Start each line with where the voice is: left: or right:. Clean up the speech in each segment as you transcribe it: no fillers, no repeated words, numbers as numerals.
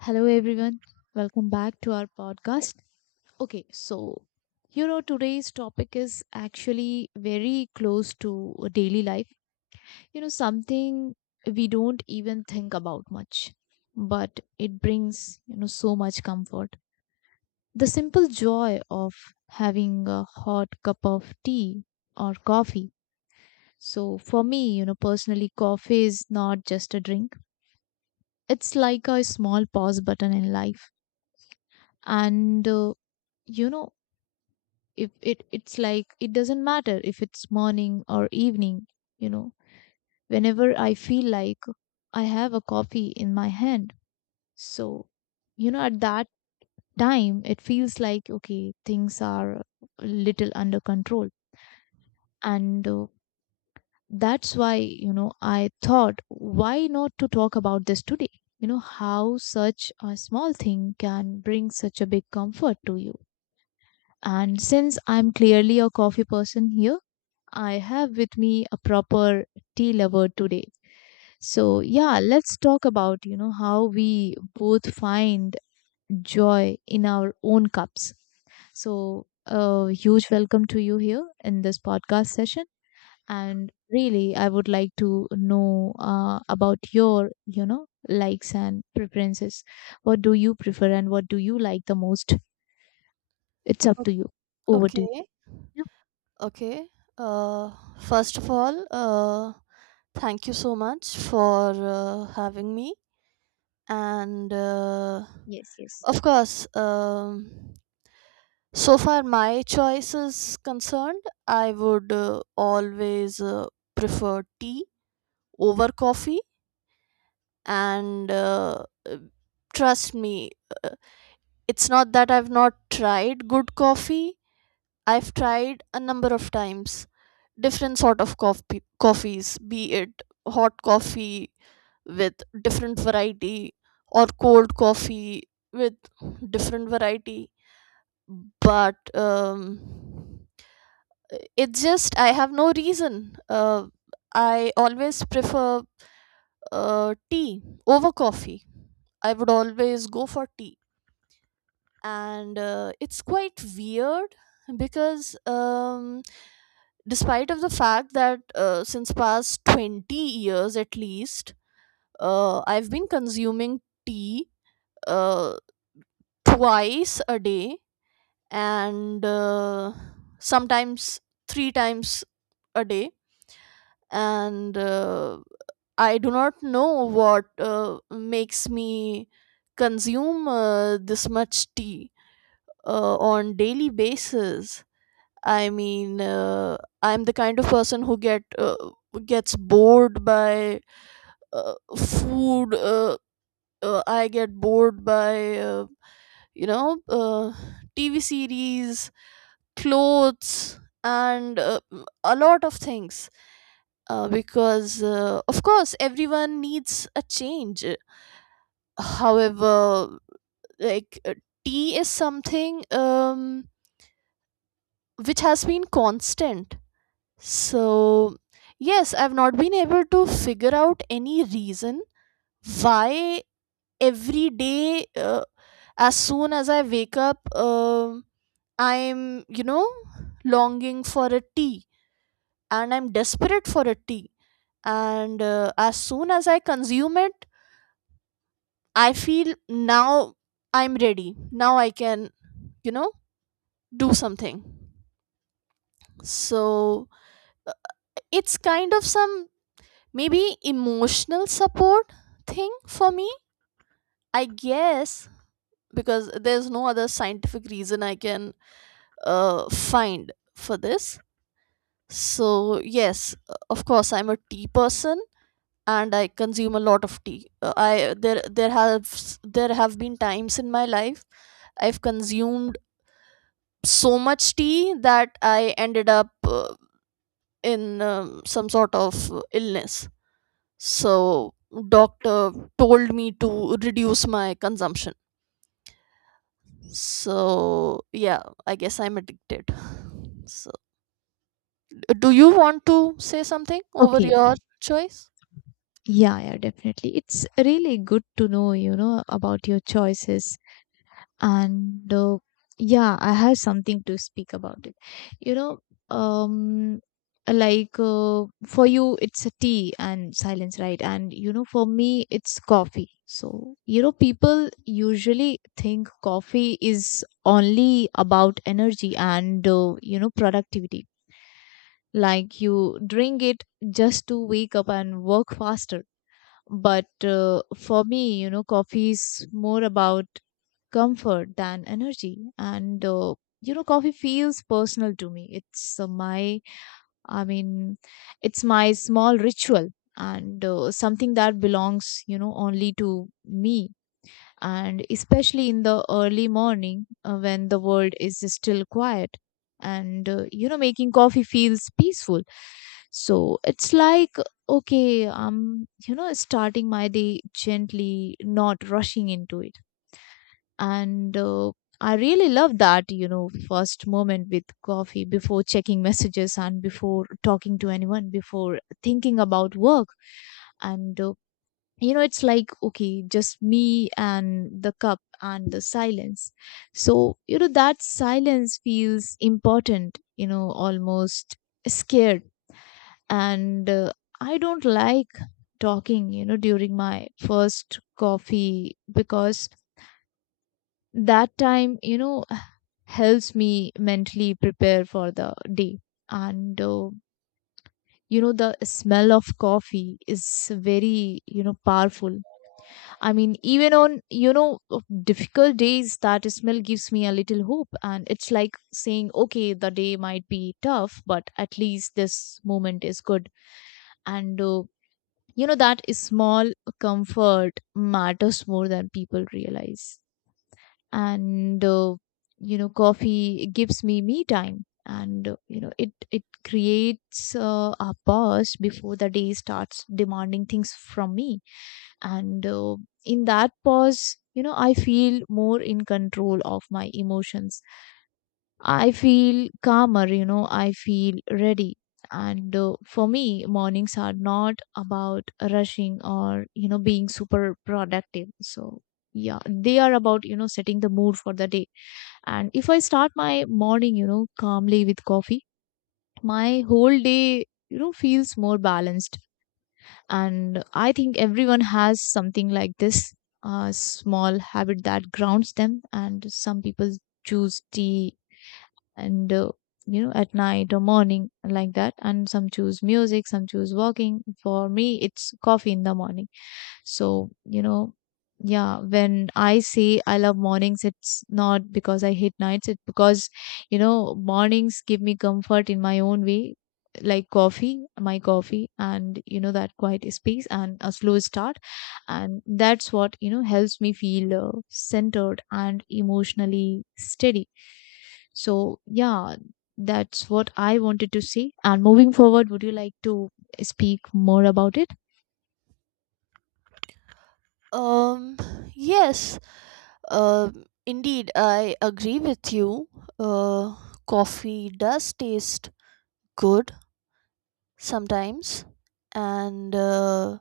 left: Hello, everyone. Welcome back to our podcast. Okay, so today's topic is actually very close to daily life. Something we don't even think about much, but it brings, so much comfort. The simple joy of having a hot cup of tea or coffee. So, for me, personally, coffee is not just a drink, it's like a small pause button in life. And you know if it's like, it doesn't matter if it's morning or evening, you know whenever I feel like I have a coffee in my hand. So at that time, it feels like, okay, things are a little under control. And that's why I thought, why not to talk about this today, how such a small thing can bring such a big comfort to you. And since I'm clearly a coffee person here, I have with me a proper tea lover today. So, yeah, let's talk about, how we both find joy in our own cups. So, a huge welcome to you here in this podcast session. And really, I would like to know about your, likes and preferences. What do you prefer and what do you like the most? It's up
right: O
left: to you. Over to you.
right: okay,
left: Yeah.
right: okay. Uh, First of all, thank you so much for having me. And
left: Yes, yes.
right: Of course, so far my choice is concerned, I would always prefer tea over coffee. And Trust me, it's not that I've not tried good coffee. I've tried a number of times different sort of coffees, be it hot coffee with different variety or cold coffee with different variety. But It's just I have no reason. I always prefer tea over coffee. I would always go for tea. And it's quite weird because despite of the fact that since past 20 years at least I've been consuming tea uh, twice a day, and sometimes three times a day. And I do not know what makes me consume this much tea on daily basis. I mean, I'm the kind of person who gets bored by food. I get bored by you know uh, TV series, clothes, and a lot of things. Because of course everyone needs a change. However, like uh, tea is something which has been constant. So, yes, I've not been able to figure out any reason why every day, as soon as I wake up, I'm, you know, longing for a tea and I'm desperate for a tea. And as soon as I consume it, I feel now I'm ready. Now I can, you know, do something. So, uh, it's kind of some maybe emotional support thing for me, I guess, because there's no other scientific reason I can find for this. So yes, of course I'm a tea person, and I consume a lot of tea. I there there have been times in my life I've consumed so much tea that I ended up uh, in some sort of illness. So doctor told me to reduce my consumption. So yeah, I guess I'm addicted. So, do you want to say something over
left: Okay.
right: your choice?
left: Yeah, yeah, definitely. It's really good to know, about your choices. And yeah, I have something to speak about it. You know, um, like, for you, it's a tea and silence, right? And for me, it's coffee. So, people usually think coffee is only about energy and, productivity. Like you drink it just to wake up and work faster, but for me, coffee is more about comfort than energy. And, coffee feels personal to me. It's my, I mean, it's my small ritual, and something that belongs, only to me. And especially in the early morning, when the world is still quiet, and making coffee feels peaceful. So it's like, okay, I'm starting my day gently, not rushing into it. And I really love that first moment with coffee, before checking messages, and before talking to anyone, before thinking about work. And it's like, okay, just me and the cup and the silence. So that silence feels important, almost scared. And I don't like talking during my first coffee, because that time helps me mentally prepare for the day. And the smell of coffee is very, powerful. I mean, even on, of difficult days, that smell gives me a little hope. And it's like saying, okay, the day might be tough, but at least this moment is good. And, that small comfort matters more than people realize. And, coffee gives me me time. And, it creates a pause before the day starts demanding things from me. And in that pause, I feel more in control of my emotions. I feel calmer, I feel ready. And for me, mornings are not about rushing, or being super productive. So yeah, they are about setting the mood for the day. And if I start my morning calmly with coffee, my whole day feels more balanced. And I think everyone has something like this, small habit that grounds them. And some people choose tea, and at night or morning like that, and some choose music, some choose walking. For me, it's coffee in the morning. So, yeah, when I say I love mornings, it's not because I hate nights, it's because, mornings give me comfort in my own way, like coffee, my coffee, and, that quiet space and a slow start. And that's what, helps me feel centered and emotionally steady. So, yeah, that's what I wanted to say. And moving forward, would you like to speak more about it?
right: um yes, uh, indeed I agree with you. uh, Coffee does taste good sometimes. And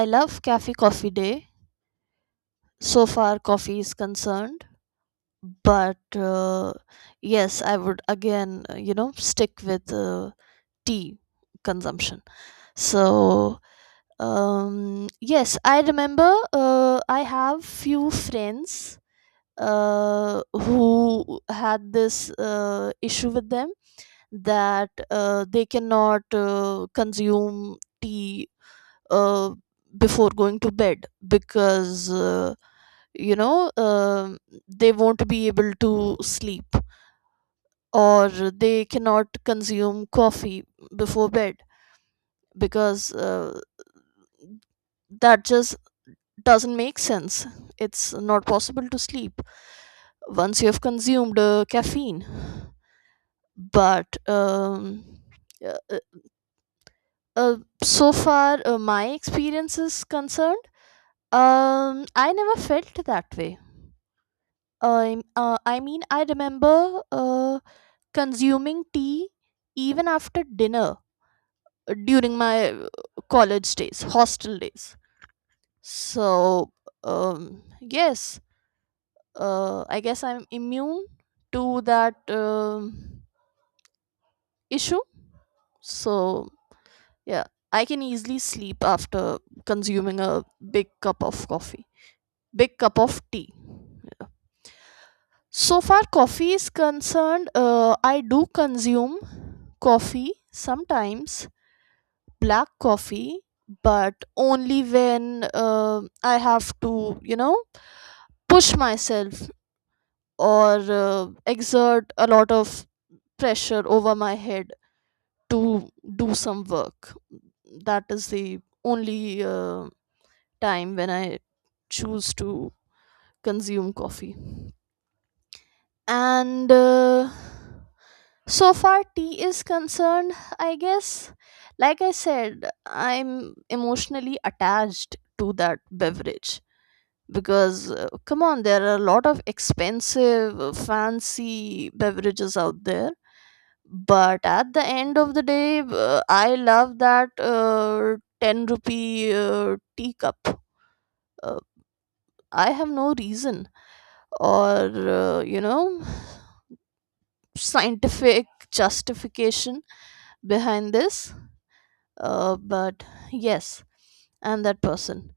right: I love Cafe Coffee Day, so far coffee is concerned. But yes, I would again, stick with tea consumption. So yes, I remember I have few friends who had this issue with them, that they cannot consume tea uh, before going to bed because you know um they won't be able to sleep, or they cannot consume coffee before bed because that just doesn't make sense. It's not possible to sleep once you have consumed caffeine. But uh, uh, uh, so far, my experience is concerned, I never felt that way. I mean, I remember consuming tea even after dinner during my college days, hostel days. So, yes, I guess I'm immune to that issue. So, yeah, I can easily sleep after consuming a big cup of coffee, big cup of tea. Yeah. So far, coffee is concerned, I do consume coffee sometimes, black coffee, but only when I have to, you know, push myself or exert a lot of pressure over my head to do some work. That is the only time when I choose to consume coffee. And so far tea is concerned, I guess, like I said, I'm emotionally attached to that beverage. Because come on, there are a lot of expensive fancy beverages out there, but at the end of the day I love that 10 rupee teacup. uh, I have no reason or uh, you know scientific justification behind this. But yes, I'm that person.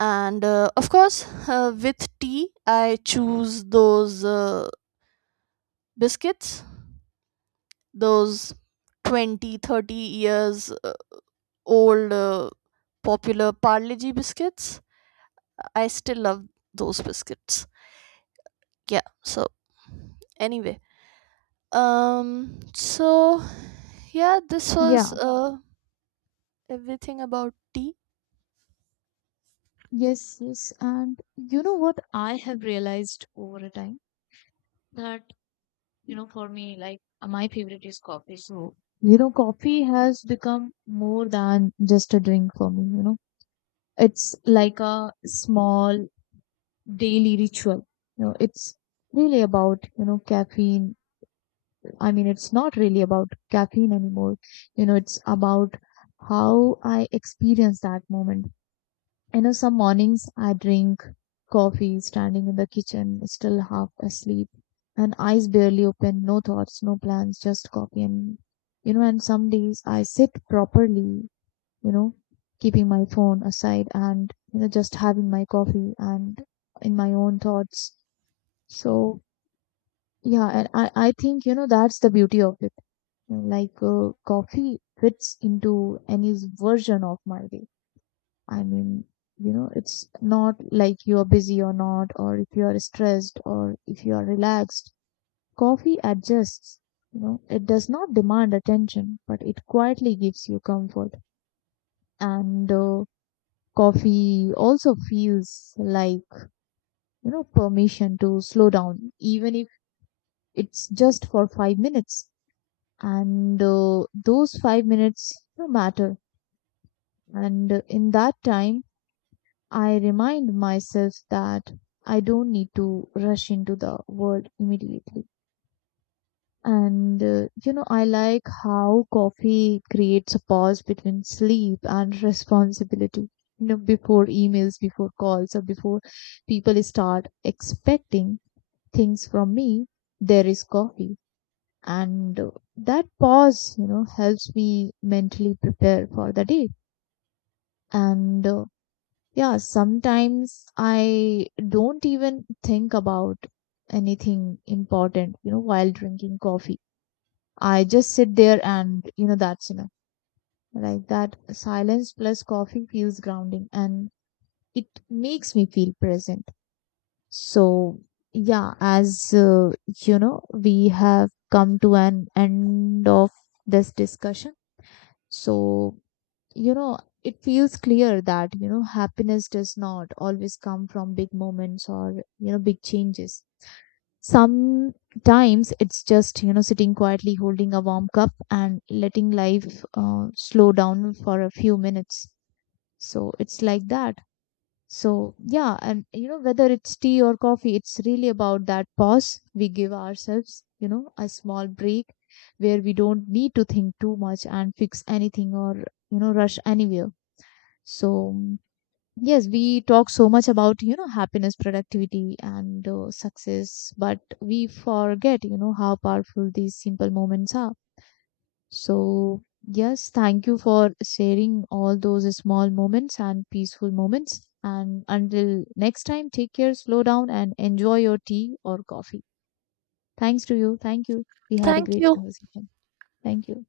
right: And of course, with tea I choose those biscuits, those 20, 30 years old popular Parle G biscuits. I still love those biscuits. Yeah. So anyway, so yeah, this was
left: Yeah.
right: everything about tea.
left: Yes, yes. And you know what I have realized over a time, that, for me, like my favorite is coffee. So, coffee has become more than just a drink for me. It's like a small daily ritual. It's really about, caffeine. I mean, it's not really about caffeine anymore. It's about how I experience that moment. Some mornings I drink coffee standing in the kitchen, still half asleep, and eyes barely open, no thoughts, no plans, just coffee. And some days I sit properly, you know, keeping my phone aside, and, just having my coffee and in my own thoughts. So, yeah, and I think, that's the beauty of it. Like, coffee fits into any version of my day. I mean, it's not like you're busy or not, or if you are stressed or if you are relaxed. Coffee adjusts, it does not demand attention, but it quietly gives you comfort. And coffee also feels like, permission to slow down, even if it's just for 5 minutes. And those 5 minutes, matter. And in that time, I remind myself that I don't need to rush into the world immediately. And I like how coffee creates a pause between sleep and responsibility. Before emails, before calls, or before people start expecting things from me, there is coffee. And that pause, helps me mentally prepare for the day. And yeah, sometimes I don't even think about anything important, while drinking coffee. I just sit there, and, that's enough. Like that silence plus coffee feels grounding, and it makes me feel present. So, yeah, as we have come to an end of this discussion. So, it feels clear that happiness does not always come from big moments, or big changes. Sometimes it's just sitting quietly, holding a warm cup, and letting life slow down for a few minutes. So it's like that. So yeah, and whether it's tea or coffee, it's really about that pause we give ourselves, a small break, where we don't need to think too much, and fix anything, or rush anywhere. So yes, we talk so much about happiness, productivity, and success, but we forget how powerful these simple moments are. So yes, thank you for sharing all those small moments and peaceful moments. And until next time, take care, slow down, and enjoy your tea or coffee. Thanks to you. Thank you. We had a
right: Thank
left: great
right: you.
left: conversation. Thank you.